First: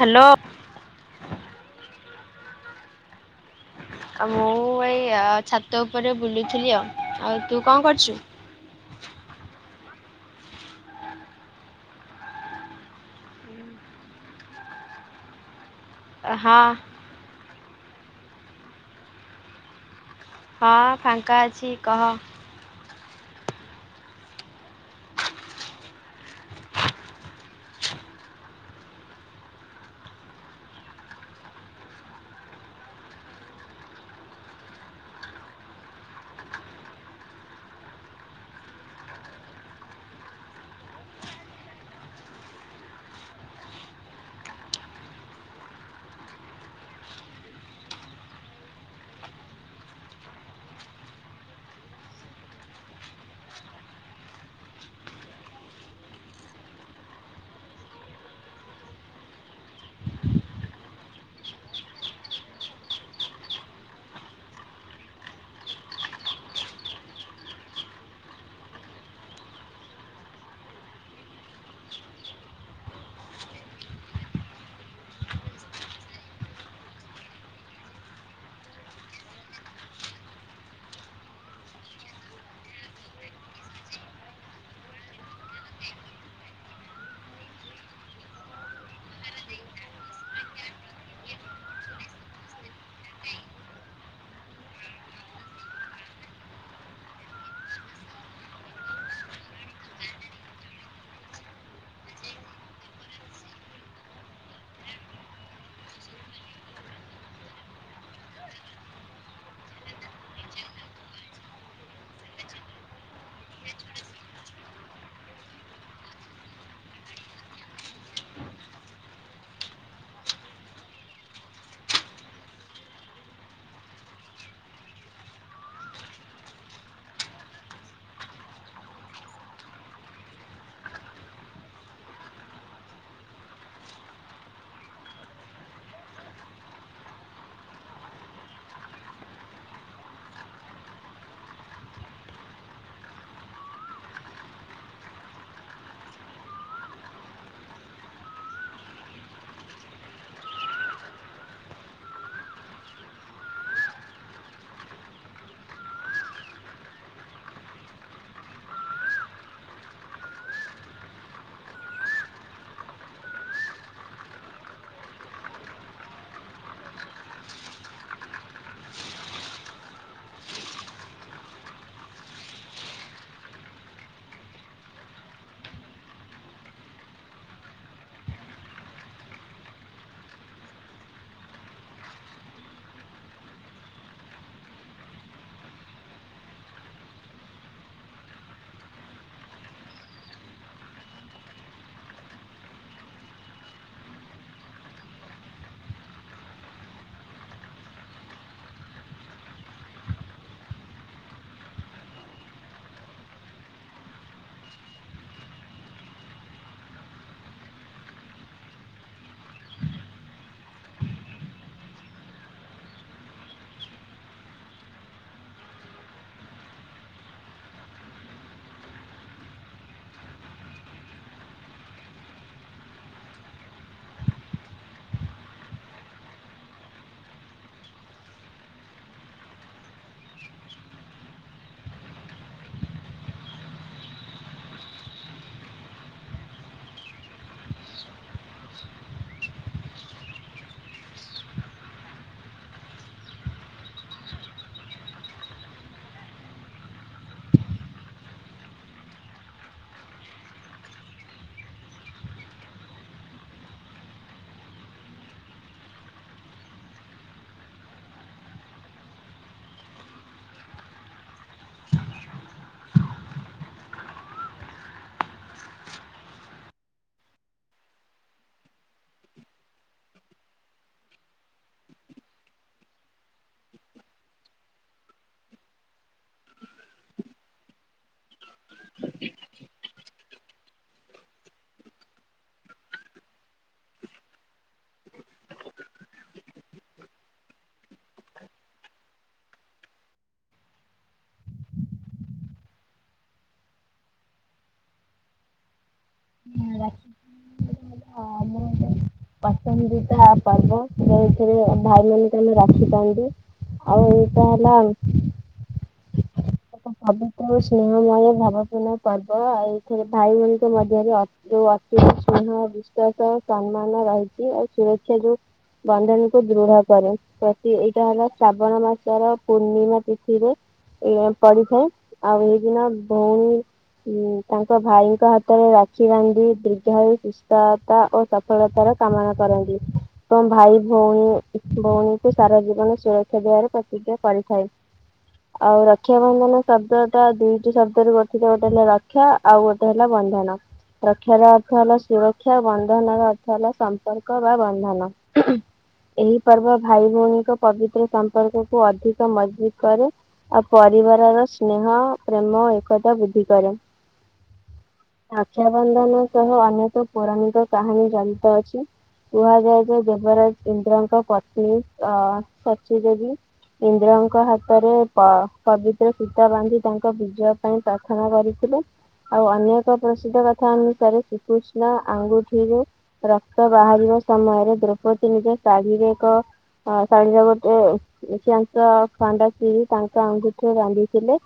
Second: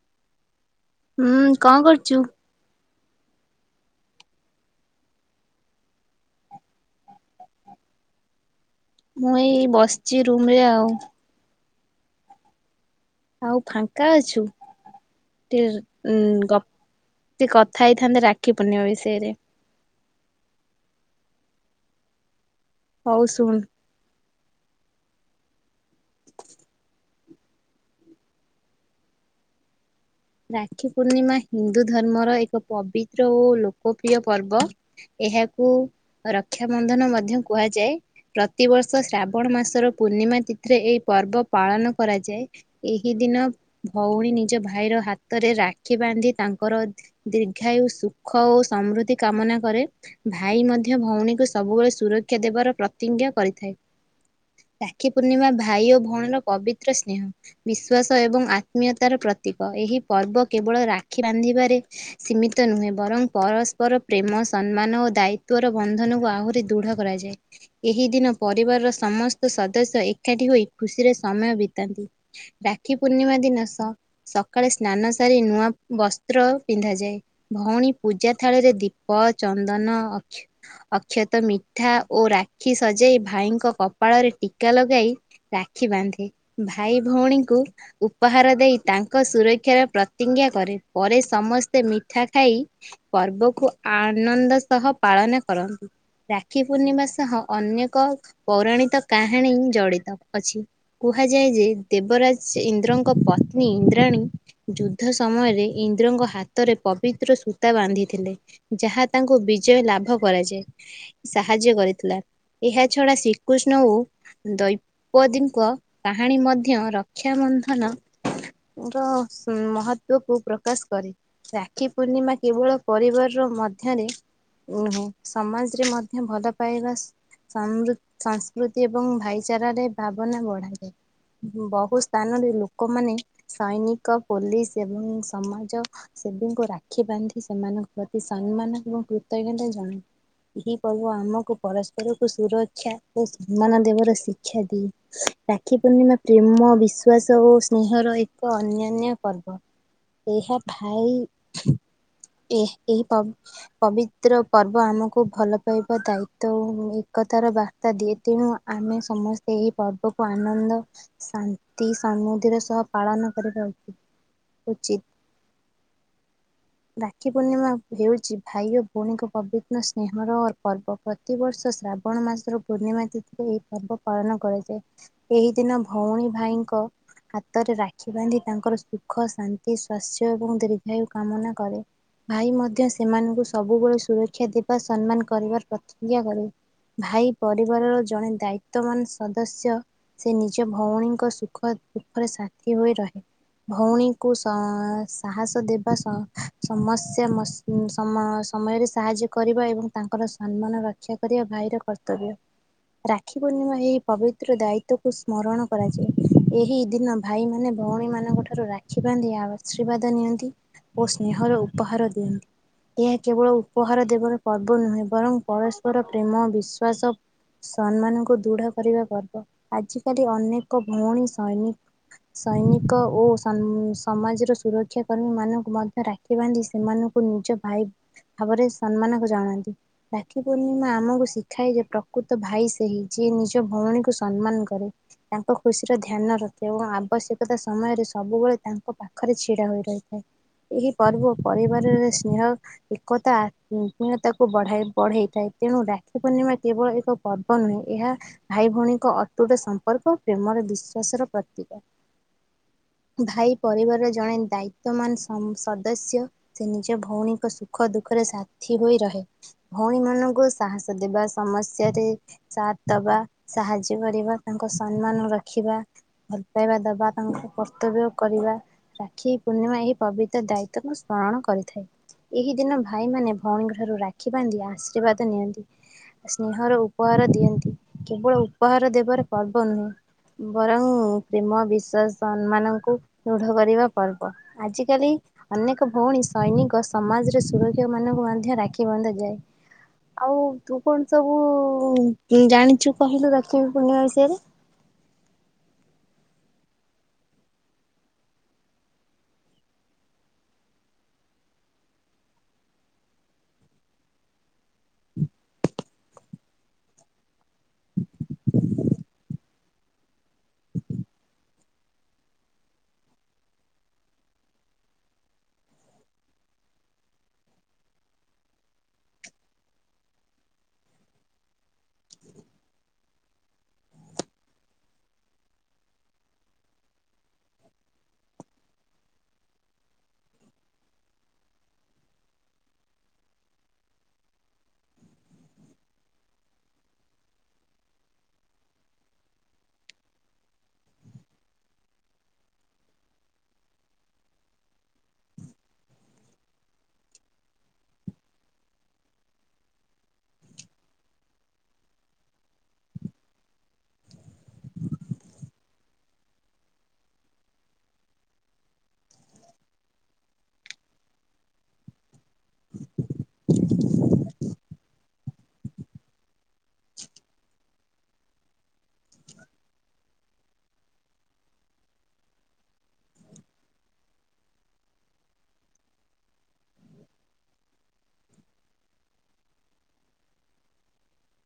Hello. ହୁଁ କଁ କରୁଚୁ? ଆ ମୁଁ ଏଇ ଛାତ ଉପରେ ବୁଲୁଥିଲି ଆଉ। ଆଉ ତୁ କଁ କରୁଚୁ? ମୁଁ ଏଇ ବସଚି ରୁମ୍ ରେ ଆଉ। ଆଉ ଫାଙ୍କା ଅଛୁ? ଟିର୍ ଉଁ ହଁ ହଁ ଗପ୍ କଥା ହେଇଥାନ୍ତେ ରାକ୍ଷୀ ପୂର୍ଣ୍ଣିମା ବିଷୟରେ। ହଁ ଫାଙ୍କା ଅଛି କହ। ହୋଉ ଶୁଣ୍। [inaudible] ରାକ୍ଷୀ ପୂର୍ଣ୍ଣିମା ହିନ୍ଦୁ ଧର୍ମର ଏକ ପବିତ୍ର ଓ ଲୋକପ୍ରିୟ ପର୍ବ। ଏହାକୁ ରକ୍ଷାବନ୍ଧନ ମଧ୍ୟ କୁହାଯାଏ। ପ୍ରତିବର୍ଷ ଶ୍ରାବଣ ମାସର ପୂର୍ଣ୍ଣିମା ତିଥିରେ ଏଇ ପର୍ବ ପାଳନ କରାଯାଏ। ଏହି ଦିନ ଭଉଣୀ ନିଜ ଭାଇର ହା ତରେ ରାକ୍ଷୀ ବାନ୍ଧି, ତାଙ୍କର ଦୀର୍ଘାୟୁ ସୁଖ ଓ ସମୃଦ୍ଧି କାମନା କରେ। ଭାଈ ମଧ୍ୟ ଭଉଣୀକୁ ସବୁବେଳେ ସୁରକ୍ଷା ଦେବାର ପ୍ରତିଜ୍ଞ କରିଥାଏ। ରାକ୍ଷୀ ପୂର୍ଣ୍ଣିମା ଭାଈ ଓ ଭଉଣୀର ପବିତ୍ର ସ୍ନେହ। ବିଶ୍ଵାସ ଏବଂ ଆତ୍ମୀୟତାର ପ୍ରତୀକ। ଏହି ପର୍ବ କେବଳ ରାକ୍ଷୀ ବାନ୍ଧିବାରେ ସୀମିତ ନୁହେଁ। ବରଂ ପରସ୍ପର ପ୍ରେମ ସମ୍ମାନ ଓ ଦାୟିତ୍ବର ବନ୍ଧନକୁ ଆହୁରି ଦୁଢ଼ କରାଯାଏ। ଏହି ଦିନ ପରିବାରର ସମସ୍ତ ସଦସ୍ୟ ଏକାଠି ହୋଇ ଖୁସିରେ ସମୟ ବିତାନ୍ତି। ରାକ୍ଷୀ ପୂର୍ଣ୍ଣିମା ଦିନ ସ-ସକାଳେ ସ୍ନାନ ସାରି ନୂଆ ବସ୍ତ୍ର ପିନ୍ଧାଯାଏ। ଭଉଣୀ ପୂଜା ଥାଳିରେ ଦୀପ ଚନ୍ଦନ ଅକ୍ଷ ଅକ୍ଷତ ମିଠା ଓ ରାକ୍ଷୀ ସଜେଇ ଭାଇଙ୍କ କପାଳରେ ଟୀକା ଲଗାଇ ରାକ୍ଷୀ ବାନ୍ଧେ। ଭାଇ ଭଉଣୀଙ୍କୁ ଉପହାର ଦେଇ ତାଙ୍କ ସୁର କ୍ଷାର ପ୍ରତିଜ୍ଞା କରେ। ପରେ ସମସ୍ତେ ମିଠା ଖାଇ ପର୍ବକୁ ଆ-ନନ୍ଦ ସହ ପାଳନ କରନ୍ତି। ରାକ୍ଷୀ ପୂର୍ଣ୍ଣିମା ସହ ଅନେକ ପୌରାଣିତ କାହାଣୀ ଜଡ଼ିତ ଅଛି। କୁହାଯାଏ ଯେ, ଦେବରାଜ୍ ଇନ୍ଦ୍ରଙ୍କ ପତ୍ନୀ ଇନ୍ଦ୍ରାଣୀ ଯୁଦ୍ଧ ସମୟରେ ଇନ୍ଦ୍ରଙ୍କ ହାତରେ ପବିତ୍ର ସୂତା ବାନ୍ଧିଥିଲେ। ଯାହା ତାଙ୍କୁ ବିଜୟ ଲାଭ କରାଯାଏ। ସାହାଯ୍ୟ କରିଥିଲା। ଏହା ଛଡା ଶ୍ରୀକୃଷ୍ଣ ଓ ଦୈପଦୀ ଙ୍କ କାହାଣୀ ମଧ୍ୟ ରକ୍ଷାବନ୍ଧନ ରସ୍। ଉଁ ମହତ୍ବକୁ ପ୍ରକାଶ କରେ। ରାକ୍ଷୀ ପୂର୍ଣ୍ଣିମା କେବଳ ପରିବାର ର ମଧ୍ୟରେ ଓହୋ। ସମାଜରେ ମଧ୍ୟ ଭଲ ପାଇବା ସମୃ-ସଂସ୍କୃତି ଏବଂ ଭାଇଚାରାରେ ଭାବନା ବଢ଼ାଯାଏ। ବହୁ ସ୍ଥାନରେ ଲୋକମାନେ ସୈନିକ, ପୋଲିସ ଏବଂ ସମାଜ ସେବୀଙ୍କୁ ରାକ୍ଷୀ ବାନ୍ଧି ସେମାନଙ୍କ ପ୍ରତି ସମ୍ମାନ ଏବଂ କୃତଜ୍ଞତା ଜଣାନ୍ତି। ଏହି ପର୍ବ ଆମକୁ ପରସ୍ପରକୁ ସୁରକ୍ଷା ଓ ସମ୍ମାନ ଦେବାର ଶିକ୍ଷା ଦିଏ। ରାକ୍ଷୀ ପୂର୍ଣ୍ଣିମା ପ୍ରେମ ବିଶ୍ଵାସ ଓ ସ୍ନେହର ଏକ ଅନ୍ୟ ନ୍ୟ ପର୍ବ ଏହା ଭାଇ ଏ ଏହି ପଵ ପବିତ୍ର ପର୍ବ ଆମକୁ ଭଲ ପାଇବା ଦାୟିତ୍ୟ ଉଁ ଏକତାର ବା ତା ଦିଏ ତେଣୁ ଆମେ ସମସ୍ତେ ଏହି ପର୍ବକୁ ଆନନ୍ଦ ଶାନ୍ତି ସମୃଦ୍ଧିର ସହ ପାଳନ କରିବା ଉ ଉଚିତ୍। ରାକ୍ଷୀ ପୂର୍ଣ୍ଣିମା ହେଉଛି ଭାଇ ଓ ଭଉଣୀଙ୍କ ପବିତ୍ର ସ୍ନେହର ପର୍ବ। ପ୍ରତିବର୍ଷ ଶ୍ରାବଣ ମାସର ପୂର୍ଣ୍ଣିମା ତିଥିରେ ଏହି ପର୍ବ ପାଳନ କରାଯାଏ। ଏହି ଦିନ ଭଉଣୀ ଭାଇଙ୍କ ହାତରେ ରାକ୍ଷୀ ବାନ୍ଧି ତାଙ୍କର ସୁଖ ଶାନ୍ତି ସ୍ୱାସ୍ୟ ଏବଂ ଦୀର୍ଘାୟୁ କାମନା କରେ। ଭାଇ ମଧ୍ୟ ସେମାନଙ୍କୁ ସବୁବେଳେ ସୁରକ୍ଷା ଦେବା ସମ୍ମାନ କରିବାର ପ୍ରତିଜ୍ଞା କରେ। ଭାଇ ପରିବାରର ଜଣେ ଦାୟିତ୍ୱବାନ ସଦସ୍ୟ ସେ ନିଜ ଭଉଣୀଙ୍କ ସୁଖ ଦୁଃଖରେ ସାଥୀ ହୋଇ ରହେ। ଭଉଣୀଙ୍କୁ ସଂ ସାହସ ଦେବା ସଂ ସମସ୍ୟା ମସ ସମ ସମୟରେ ସାହାଯ୍ୟ କରିବା ଏବଂ ତାଙ୍କର ସମ୍ମାନ ରକ୍ଷା କରିବା ଭାଇର କର୍ତ୍ତବ୍ୟ। ରାକ୍ଷୀ ପୂର୍ଣ୍ଣିମା ଏହି ପବିତ୍ର ଦାୟିତ୍ଵକୁ ସ୍ମରଣ କରାଯାଏ ଏହି ଦିନ ଭାଇମାନେ ଭଉଣୀମାନେ ଙ୍କ ଠାରୁ ରାକ୍ଷୀ ବାନ୍ଧି ଆଶୀର୍ବାଦ ନିଅନ୍ତି ଓ ସ୍ନେହର ଉପହାର ଦିଅନ୍ତି। ଏହା କେବଳ ଉପହାର ଦେବର ପର୍ବ ନୁହେଁ ବରଂ ପରସ୍ପର ପ୍ରେମ ବିଶ୍ଵାସ ସମ୍ମାନଙ୍କୁ ଦୃଢ କରିବା ପର୍ବ ଆଜିକାଲି ଅନେକ ଭଉଣୀ ସୈନ ସୈନି କ ଓ ସମ୍ ସମାଜର ସୁରକ୍ଷା କର୍ମୀ ମାନଙ୍କୁ ମଧ୍ୟ ରାକ୍ଷୀ ବାନ୍ଧି ସେମାନଙ୍କୁ ନିଜ ଭାଇ ଭାବରେ ସମ୍ମାନ ଜଣାନ୍ତି। ରାକ୍ଷୀ ପୂର୍ଣ୍ଣିମା ଆମକୁ ଶିଖାଏ ଯେ ପ୍ରକୃତ ଭାଇ ସେହି ଯିଏ ନିଜ ଭଉଣୀକୁ ସମ୍ମାନ କରେ। ତାଙ୍କ ଖୁସିର ଧ୍ୟାନ ରଖେ ଏବଂ ଆବଶ୍ୟକତା ସମୟରେ ସବୁବେଳେ ତାଙ୍କ ପାଖରେ ଛି ଛିଡ଼ା ହୋଇ ରହିଥାଏ ଏହି ପର୍ବ ପରିବାରରେ ସ୍ନେହ ଏକତା ଆ ଆତ୍ମୀୟତାକୁ ବଢାଏ ବଢେଇଥାଏ ତେଣୁ ରାକ୍ଷୀ ପୂର୍ଣ୍ଣିମା କେବଳ ଏକ ପର୍ବ ନୁହେଁ ଏହା ଭାଇ ଭଉଣୀଙ୍କ ଅତୁଟ ସମ୍ପର୍କ ପ୍ରେମର ବିଶ୍ଵାସର ପ୍ରତୀକ। ଭାଇ ପରିବାରର ଜଣେ ଦାୟିତ୍ୱମାନ ସ ସଦସ୍ୟ। ସେ ନିଜ ଭଉଣୀଙ୍କ ସୁଖ ଦୁଃଖରେ ସାଥୀ ହୋଇ ରହେ। ଭଉଣୀ ମାନଙ୍କୁ ସାହସ ଦେବା ସମସ୍ୟାରେ ସାଥ ଦବା ସାହାଯ୍ୟ କରିବା ତାଙ୍କ ସମ୍ମାନ ରଖିବା ଭଲ ପାଇବା ଦବା। ତାଙ୍କ କର୍ତ୍ତବ୍ୟ କରିବା ରାକ୍ଷୀ ପୂର୍ଣ୍ଣିମା ଏହି ପବିତ୍ର ଦାୟିତ୍ଵକୁ ସ୍ମରଣ କରିଥାଏ। ଏହି ଦିନ ଭାଇମାନେ ଭଉଣୀଙ୍କଠାରୁ ରାକ୍ଷୀ ବାନ୍ଧି ଆଶୀର୍ବାଦ ନିଅନ୍ତି। ସ୍ନେହର ଉପହାର ଦିଅନ୍ତି କେବଳ ଉ ଉପହାର ଦେବର ପର୍ବ ନୁହେଁ ବରଂ ପ୍ରେମ ବିଶ୍ୱାସ ସମ୍ମାନଙ୍କୁ ଦୃଢ କରିବା ପର୍ବ ଆଜିକାଲି ଅନେକ ଭଉଣୀ ସୈନିକ ସମାଜର ସୁରକ୍ଷା ମାନଙ୍କୁ ମଧ୍ୟ ରାକ୍ଷୀ ବନ୍ଧାଯାଏ। ଆଉ ତୁ କଣ ସବୁ ଜାଣିଛୁ କହିଲୁ ରାକ୍ଷୀ କୁ ପୂର୍ଣିଆ ବିଷୟରେ? ହୁଁ ରା [unintelligible] ହଁ ମୁଁ ପସନ୍ଦିତା ପର୍ବ ଏଥିରେ ଭାଇ ମାନ ତମେ ରଖିଥାନ୍ତି। ଆଉ ଏଇଟା ହେଲା ପବିତ୍ର ଓ ସ୍ନେହମୟ ଭାବପୂର୍ଣ୍ଣ ପର୍ବ ଆଉ ଏଥିରେ ଭାଇ ଭଉଣୀଙ୍କ ମଧ୍ୟରେ ଅ ଯୋଉ ଅତୁଟ ସ୍ନେହ ବିଶ୍ଵାସ ଓ ସମ୍ମାନ ରହିଛି ଆଉ ସୁରକ୍ଷା ଯୋଉ ବନ୍ଧନୀକୁ ଦୃଢ କରେ ପ୍ରତି ଏଇଟା ହେଲା ଶ୍ରାବଣ ମାସର ପୂର୍ଣ୍ଣିମା ତିଥିରେ ଏଇ ପଡିଥାଏ ଆଉ ଏହି ଦିନ ଭଉଣୀ ଉଁ ତାଙ୍କ ଭାଇଙ୍କ ହାତରେ ରାକ୍ଷୀ ବାନ୍ଧି ଦୀର୍ଘାୟୁ ସୁସ୍ତୟାତା ଓ ସ ସଫଳତାର କାମନା କରନ୍ତି। ତ ଭାଇ ଭଉଣୀ ଭଉଣୀଙ୍କୁ ସାରା ଜୀବନ ସୁରକ୍ଷା ଦେବାର ପ୍ରତିଜ୍ଞା କରିଥାଏ। ଆଉ ର ରକ୍ଷାାବନ୍ଧନ ଶବ୍ଦ ଟା ଦୁଇଟି ଶବ୍ଦ ରୁ ଗଠିତ ହେଲା ଗୋଟେ ହେଲା ରକ୍ଷା ଆଉ ଗୋଟେ ହେଲା ବନ୍ଧନ। ରକ୍ଷାର ଅର୍ଥ ହେଲା ସୁରକ୍ଷା, ବନ୍ଧନ ର ଅର୍ଥ ହେଲା ସମ୍ପର୍କ ବା ବନ୍ଧନ। ଏହି ପର୍ବ ଭାଇ ଭଉଣୀଙ୍କ ପବିତ୍ର ସମ୍ପର୍କକୁ ଅଧିକ ମଜବୁତ୍ କରେ। ଆଉ ପରିବାରର ସ୍ନେହ, ପ୍ରେମ, ଏକତା ବୃଦ୍ଧି କରେ। ରକ୍ଷାବନ୍ଧନ ସହ ଅନେକ ପୌରାଣିକ କାହାଣୀ ଜଡିତ ଅଛି। କୁହାଯାଏ ଯେ ଦେବରାଜ ଇନ୍ଦ୍ରଙ୍କ ପତ୍ନୀ ଅ ସଚୀଦେବୀ ଇନ୍ଦ୍ରଙ୍କ ହାତରେ ପ ପବିତ୍ର ଫିତା ବାନ୍ଧି ତାଙ୍କ ବିଜୟ ପାଇଁ ପ୍ରାର୍ଥନା କରିଥିଲେ। ଆଉ ଅନ୍ୟ ଏକ ପ୍ରସିଦ୍ଧ କଥା ଅନୁସାରେ ଶ୍ରୀକୃଷ୍ଣ ଆଙ୍ଗୁଠିରେ ରକ୍ତ ବାହାରିବା ସମୟରେ ଦ୍ରୌପଦୀ ନିଜ ଶାଢୀରେ ଏକ ଅ ଶାଢ଼ୀର ଗୋଟେ କିଛି ଅଂଶ ଖଣ୍ଡ ଚିରି ତାଙ୍କ ଆଙ୍ଗୁଟିରେ ବାନ୍ଧିଥିଲେ।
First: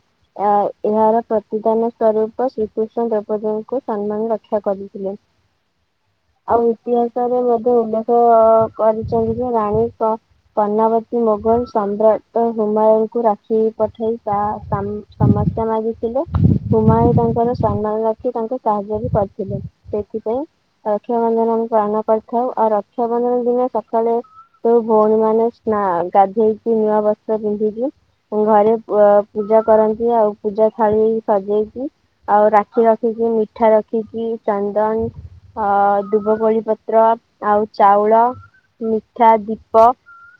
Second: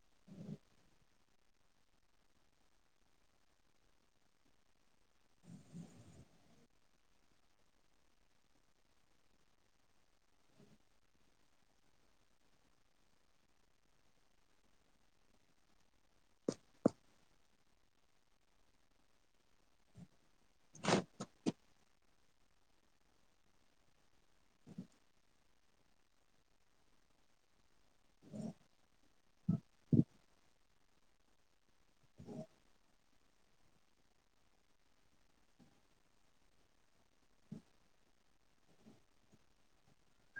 ଆ ଏହାର ପ୍ରତିଦାନ ସ୍ୱରୂପ ଶ୍ରୀକୃଷ୍ଣ ଦ୍ରୌପଦୀଙ୍କୁ ସମ୍ମାନ ରକ୍ଷା କରିଥିଲେ। ଆଉ ଇତିହାସରେ ମଧ୍ୟ ଉଲ୍ଲେଖ କରିଛନ୍ତି ଯେ ରାଣୀ ପ ପନାବତୀ ମୋଗଲ ସମ୍ରାଟ ହୁମାୟଙ୍କୁ ରାକ୍ଷୀ ପଠେଇ ତା ସମସ୍ୟା ମାଗିଥିଲେ ହୁମାୟୁ ତାଙ୍କର ସମ୍ମାନ ରଖି ତାଙ୍କ ସାହାଯ୍ୟ ବି କରିଥିଲେ, ସେଥିପାଇଁ ରକ୍ଷାବନ୍ଧନ ଆମେ ପାଳନ କରିଥାଉ, ଆଉ ରକ୍ଷାବନ୍ଧନ ଦିନ ସ ସକଳେ ସବୁ ଭଉଣୀ ମାନେ ସ୍ନା ଗାଧେଇକି ନୂଆ ବସ୍ତ୍ର ପିନ୍ଧିକି ଘରେ ପୂଜା କରନ୍ତି, ଆଉ ପୂଜା ଥାଳି ସଜେଇକି ଆଉ ରାକ୍ଷୀ ରଖିକି ମିଠା ରଖିକି ଚନ୍ଦନ ଅ ଦୁବକୋଳି ପତ୍ର ଆଉ ଚାଉଳ, ମିଠା, ଦୀପ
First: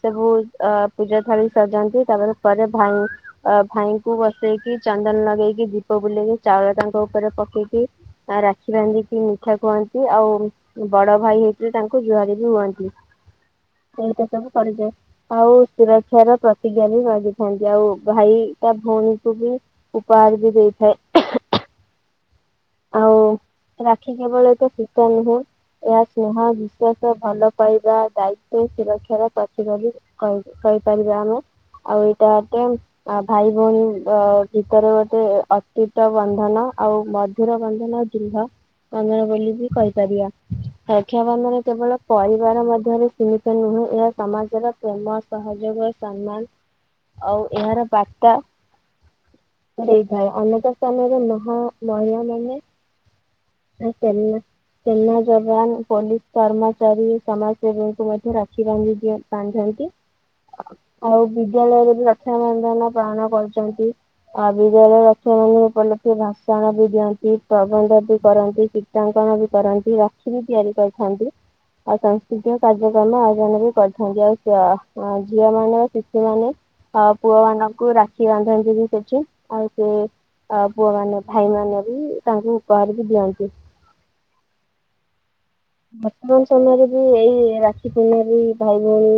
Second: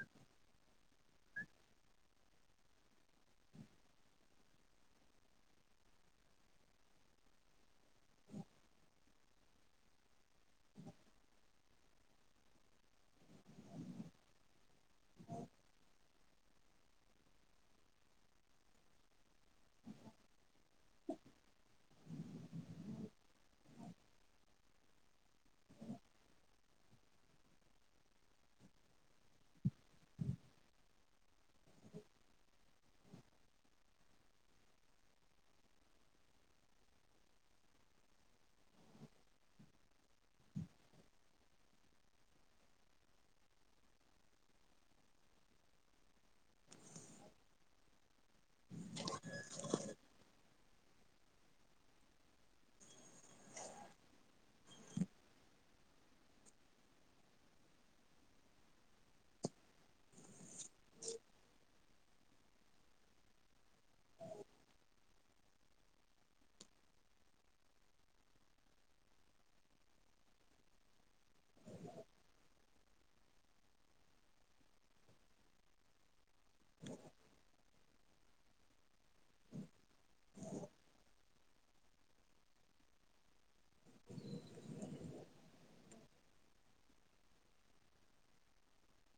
ସବୁ ଅ ପୂଜା ଥାଳି ସଜାନ୍ତି ତାପରେ ପରେ ଭାଇ ଅ ଭାଇଙ୍କୁ ବସେଇକି ଚନ୍ଦନ ଲଗେଇକି ଦୀପ ବୁଲେଇକି ଚାଉଳ ତାଙ୍କ ଉପରେ ପକେଇକି ଆ ରାକ୍ଷୀ ବାନ୍ଧିକି ମିଠା ଖୁଆନ୍ତି, ଆଉ ବଡ ଭାଇ ହେଇଥିଲେ ତାଙ୍କୁ ଜୁହାର ବି ହୁଅନ୍ତି। ସେଇଟା ସବୁ କରାଯାଏ, ଆଉ ସୁରକ୍ଷାର ପ୍ରତିଜ୍ଞା ବି ମାଗି ଥାନ୍ତି ଆଉ ଭାଇ ତା ଭଉଣୀକୁ ବି ଉପହାର ବି ଦେଇଥାଏ। ଆଉ ରାକ୍ଷୀ କେବଳ ଏକ ଫିତା ନୁହେଁ। ଏହା ସ୍ନେହ, ବିଶ୍ଵାସ, ଭଲ ପାଇବା, ଦାୟିତ୍ଵ ସୁରକ୍ଷାର ପ୍ରତିକ ବି କହି କହିପାରିବା ଆମେ, ଆଉ ଏଇଟା ଆ ଭାଇ ଭଉଣୀ ଭିତରେ ଗୋଟେ ଅତୁଟ ବନ୍ଧନ ଆଉ ମ ଧୁର ବନ୍ଧନ ଦୃଢ଼। ବନ୍ଧନ ବୋଲି ବି କହିପାରିବା, ରକ୍ଷାବନ୍ଧନ କେବଳ ପରିବାର ମଧ୍ୟରେ ସିମିିତ ନୁହେଁ, ଏହା ସମାଜରେ ପ୍ରେମ, ସହଯୋଗ, ସମ୍ମାନ ଆଉ ଏହାର ବାର୍ତା ଦେଇଥାଏ ଅନେକ ସ୍ଥାନରେ ମହା ମହିଳା ମାନେ ଆ [unintelligible] ସେନା ଯବାନ, ପୋଲିସ କର୍ମଚାରୀ, ସମାଜ ସେବୀଙ୍କୁ ମଧ୍ୟ ରାକ୍ଷି ବାନ୍ଧି ବାନ୍ଧନ୍ତି, ଆଉ ବିଦ୍ୟାଳୟରେ ବି ରକ୍ଷାବନ୍ଧନ ପାଳନ କରୁଚନ୍ତି। ଆ ବିଦ୍ୟାଳୟ ରକ୍ଷାବନ୍ଧନ ପଡ଼ିଲେ ଭାସଣ ବି ଦିଅନ୍ତି। କି ପ୍ରବନ୍ଧ ବି କରନ୍ତି, ଚିତ୍ରାଙ୍କନ ବି କରନ୍ତି, ରାକ୍ଷୀ ବି ତିଆରି କରିଥାନ୍ତି। ଆଉ ସାଂସ୍କୃତିକ କାର୍ଯ୍ୟକ୍ରମ ଆୟୋଜନ ବି କରିଥାନ୍ତି, ଆଉ ଝିଅ ମାନେ ପୁ ସେମାନେ ଅ ପୁଅ ମାନଙ୍କୁ ରା ରାଖି ବାନ୍ଧନ୍ତି ବି ସେଠୀ ଆଉ ସେ ପୁଅମାନେ ଭାଇମାନେ ବି ତାଙ୍କୁ ଉପହାର ବି ଦିଅନ୍ତି। ବର୍ତ୍ତମାନ ସମୟରେ ବି ଏଇ ରାକ୍ଷୀ ପୂର୍ଣ୍ଣିମା ବି ଭାଇ ଭଉଣୀ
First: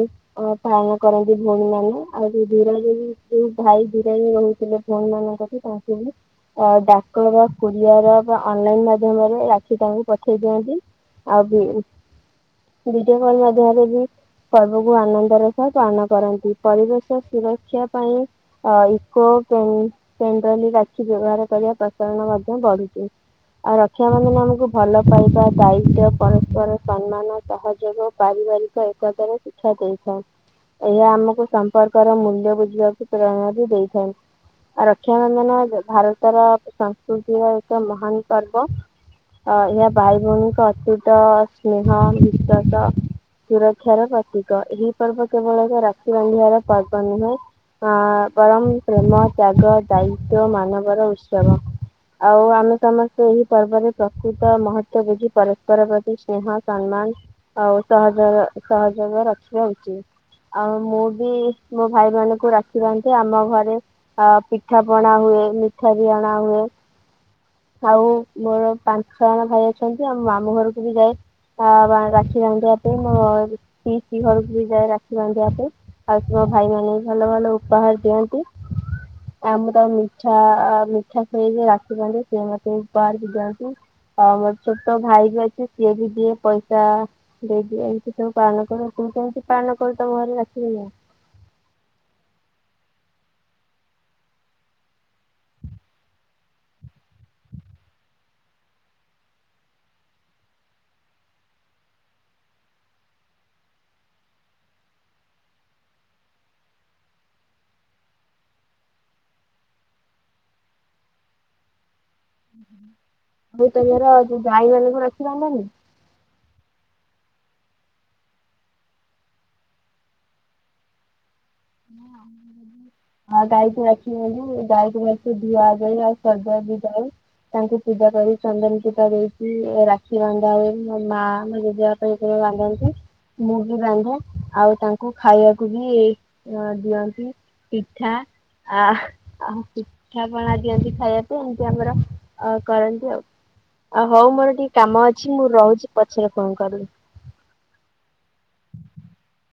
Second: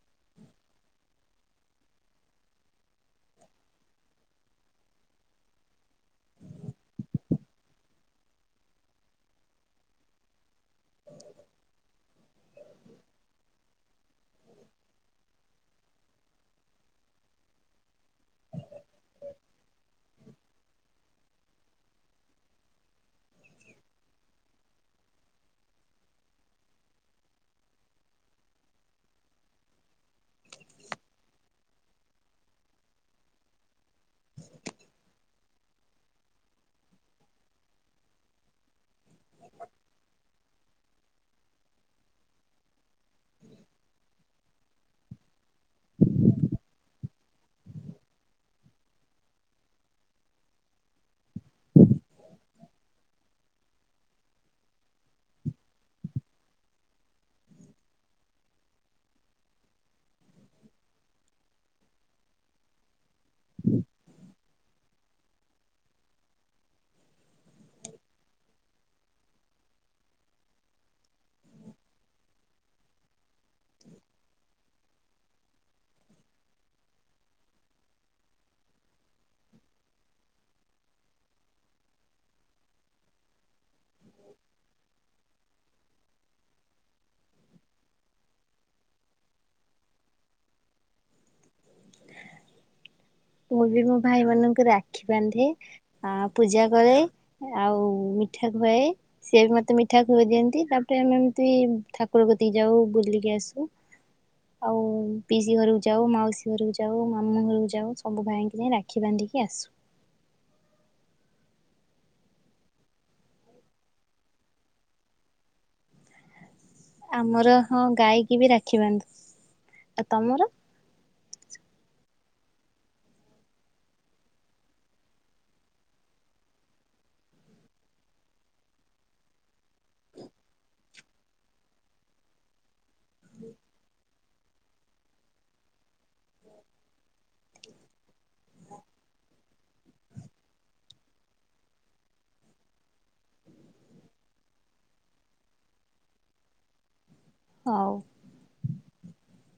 ଅ -ପାଳନ କରନ୍ତି ଭଉଣୀ ମାନେ ଆଉ ଯଉ ଦୂରରେ ଯଉ ଭାଇ ଦୂରରେ ରହୁଥିଲେ ଭଉଣୀ ମାନଙ୍କ [unintelligible] ଅ- ଡାକ ର [unintelligible] ବା ଅନଲାଇନ୍ ମାଧ୍ୟମରେ ରାକ୍ଷୀ ତାଙ୍କୁ ପଠେଇ ଦିଅନ୍ତି। ଆଉ ବି ଭିଡିଓ କଲ୍ ମାଧ୍ୟମରେ ବି ପର୍ବକୁ ଆନନ୍ଦରେ ପାଳନ କରନ୍ତି। ପରିବେଶ ସୁରକ୍ଷା ପାଇଁ ଅ- ଇକୋ ସେଟାଲି ରାକ୍ଷୀ ବ୍ୟବହାର କରିବା ପ୍ରଚଳନ ମଧ୍ୟ ବଢିଚି। ଆଉ ରକ୍ଷାବନ୍ଧନ ଆମକୁ ଭଲ ପାଇବା ଦାୟି ତ୍ବ ପରାସ୍ପର ସମ୍ମାନ, ସହଯୋଗ ଓ ପାରିବାରିକ ଏକତାରେ ଶିକ୍ଷା ଦେଇଥାଏ। ଏହା ଆମକୁ ସମ୍ପର୍କର ମୂଲ୍ୟ ବୁଝିବାକୁ ପ୍ରେରଣା ବି ଦେଇଥାଏ। ରକ୍ଷାବନ୍ଧନ ଭାରତର ସଂସ୍କୃତିର ଏକ ମହାନ୍ ପର୍ବ। ଅ- ଏହା ଭାଇ ଭଉଣୀଙ୍କ ଅ ସେ ତ ସ୍ନେହ, ବିଶ୍ୱାସ, ସୁରକ୍ଷାର ପ୍ରତିକ ଏହି ପର୍ବ କେବଳ ରାକ୍ଷୀ ବାନ୍ଧିବାର ପ [unintelligible] ନୁହେଁ ଅ- ବରଂ ପ୍ରେମ, ତ୍ୟାଗ, ଦାୟିତ୍ଵ, ମାନବର ଉତ୍ସବ। ଆଉ ଆମେ ସମସ୍ତେ ଏହି ପର୍ବରେ ପ୍ରକୃତ ମହତ୍ବ ବୁଝିପାର ପ୍ରତି ସ୍ନେହ, ସମ୍ମାନ୍ ଆଉ ସହଯ- ସହଯୋଗ ରଖିବା ଉଚିତ୍। ଆଉ ମୁଁ ବି ମୋ ଭାଇ ମାନଙ୍କୁ ରାକ୍ଷୀ ବାନ୍ଧେ ଆମ ଘରେ ଅ- ପିଠା ପଣା ହୁଏ ମିଠା ବି ଆଣା ହୁଏ। ଆଉ ମୋର ପାଞ୍ଚ ଜଣ ଭାଇ ଅଛନ୍ତି ଆମ ମା ମୁ ଘରକୁ ବି ଯାଏ ଆ ରାକ୍ଷୀ ବାନ୍ଧିବା ପାଇଁ ମୁଁ ପିଇସି ଘରକୁ ବି ଯାଏ ରା ବାନ୍ଧିବା ପାଇଁ ଆଉ ମୋ ଭାଇ ମାନେ ଭଲ ଭଲ ଉପହାର ଦିଅନ୍ତି। ଆମର ମିଠା -ମିଠା ଖୁଏଇକି ରାଖି ବାନ୍ଧେ ସେ ମତେ ଉପହାର ଦିଅନ୍ତି। ଆଉ ମୋର ଛୋଟ ଭାଇ ବି ଅଛି ସିଏ ବି ଦିଏ ପଇସା। [unintelligible] ଏଇଠି ସବୁ ପାଳନ କରେ। ତୁ କେମିତି ପାଳନ କରୁ ତ ଘରେ ରାକ୍ଷୀ ପୂର୍ଣିମା? ମୁଁ ବି ମୋ ଭାଇ ମାନଙ୍କୁ ରାକ୍ଷୀ ବାନ୍ଧେ। ଆ- ପୂଜା କରେ ଆଉ ମିଠା ଖୁଆଏ ସିଏ ବି ମତେ ମିଠା ଖୁଆଇ ଦିଅନ୍ତି ତାପରେ ଆମେ ଏମିତି ଠାକୁର କତିକି ଯାଉ ବୁଲିକି ଆସୁ। ଆଉ ପିଇସି ଘରକୁ ଯାଉ ମାଉସୀ ମାଉସୀ ଘରକୁ ଯାଉ ମାମୁଁ ଘରକୁ ଯାଉ ସବୁ ଭାଇଙ୍କି ଯାଇ ରାକ୍ଷୀ ବାନ୍ଧିକି ଆସୁ। ହୁଁ। ଆଉ ତମର ଗାଈ ମାନଙ୍କୁ ରାକ୍ଷି ବାନ୍ଧନି? ଆମର ହଁ ଗାଈକ ବି ରାକ୍ଷୀ ବାନ୍ଧୁ। ଆଉ ତମର? ହଁ। ହଁ ଗାଈକୁ ରାକ୍ଷୀ ବାନ୍ଧୁ ଗାଈକୁ ଭଲସେ [unintelligible] ଆଉ ସଜା ବି ଯାଏ।। ତାଙ୍କୁ ପୂଜା କରି ଚନ୍ଦନ ଟିପା ଦେଇକି ରାକ୍ଷୀ ବନ୍ଧା ହୁଏ ମୋ ମା ମୋ ଜେଜେ କି ବି ବାନ୍ଧନ୍ତି। ମୁଁ ବି ବାନ୍ଧେ ଆଉ ତାଙ୍କୁ ଖାଇବାକୁ ବି ଦିଅନ୍ତି। ପିଠା ଆ ଆ- ପିଠାପଣା ଦିଅନ୍ତି ଖାଇବାକୁ ଏମତି ଆମର ଆ-କରନ୍ତି ଆଉ। ଆଉ ହଉ ମୋର ଟିକେ କାମ ଅଛି ମୁଁ ରହୁଚି ପଛରେ ଫୋନ୍ କରିବି। ହଉ।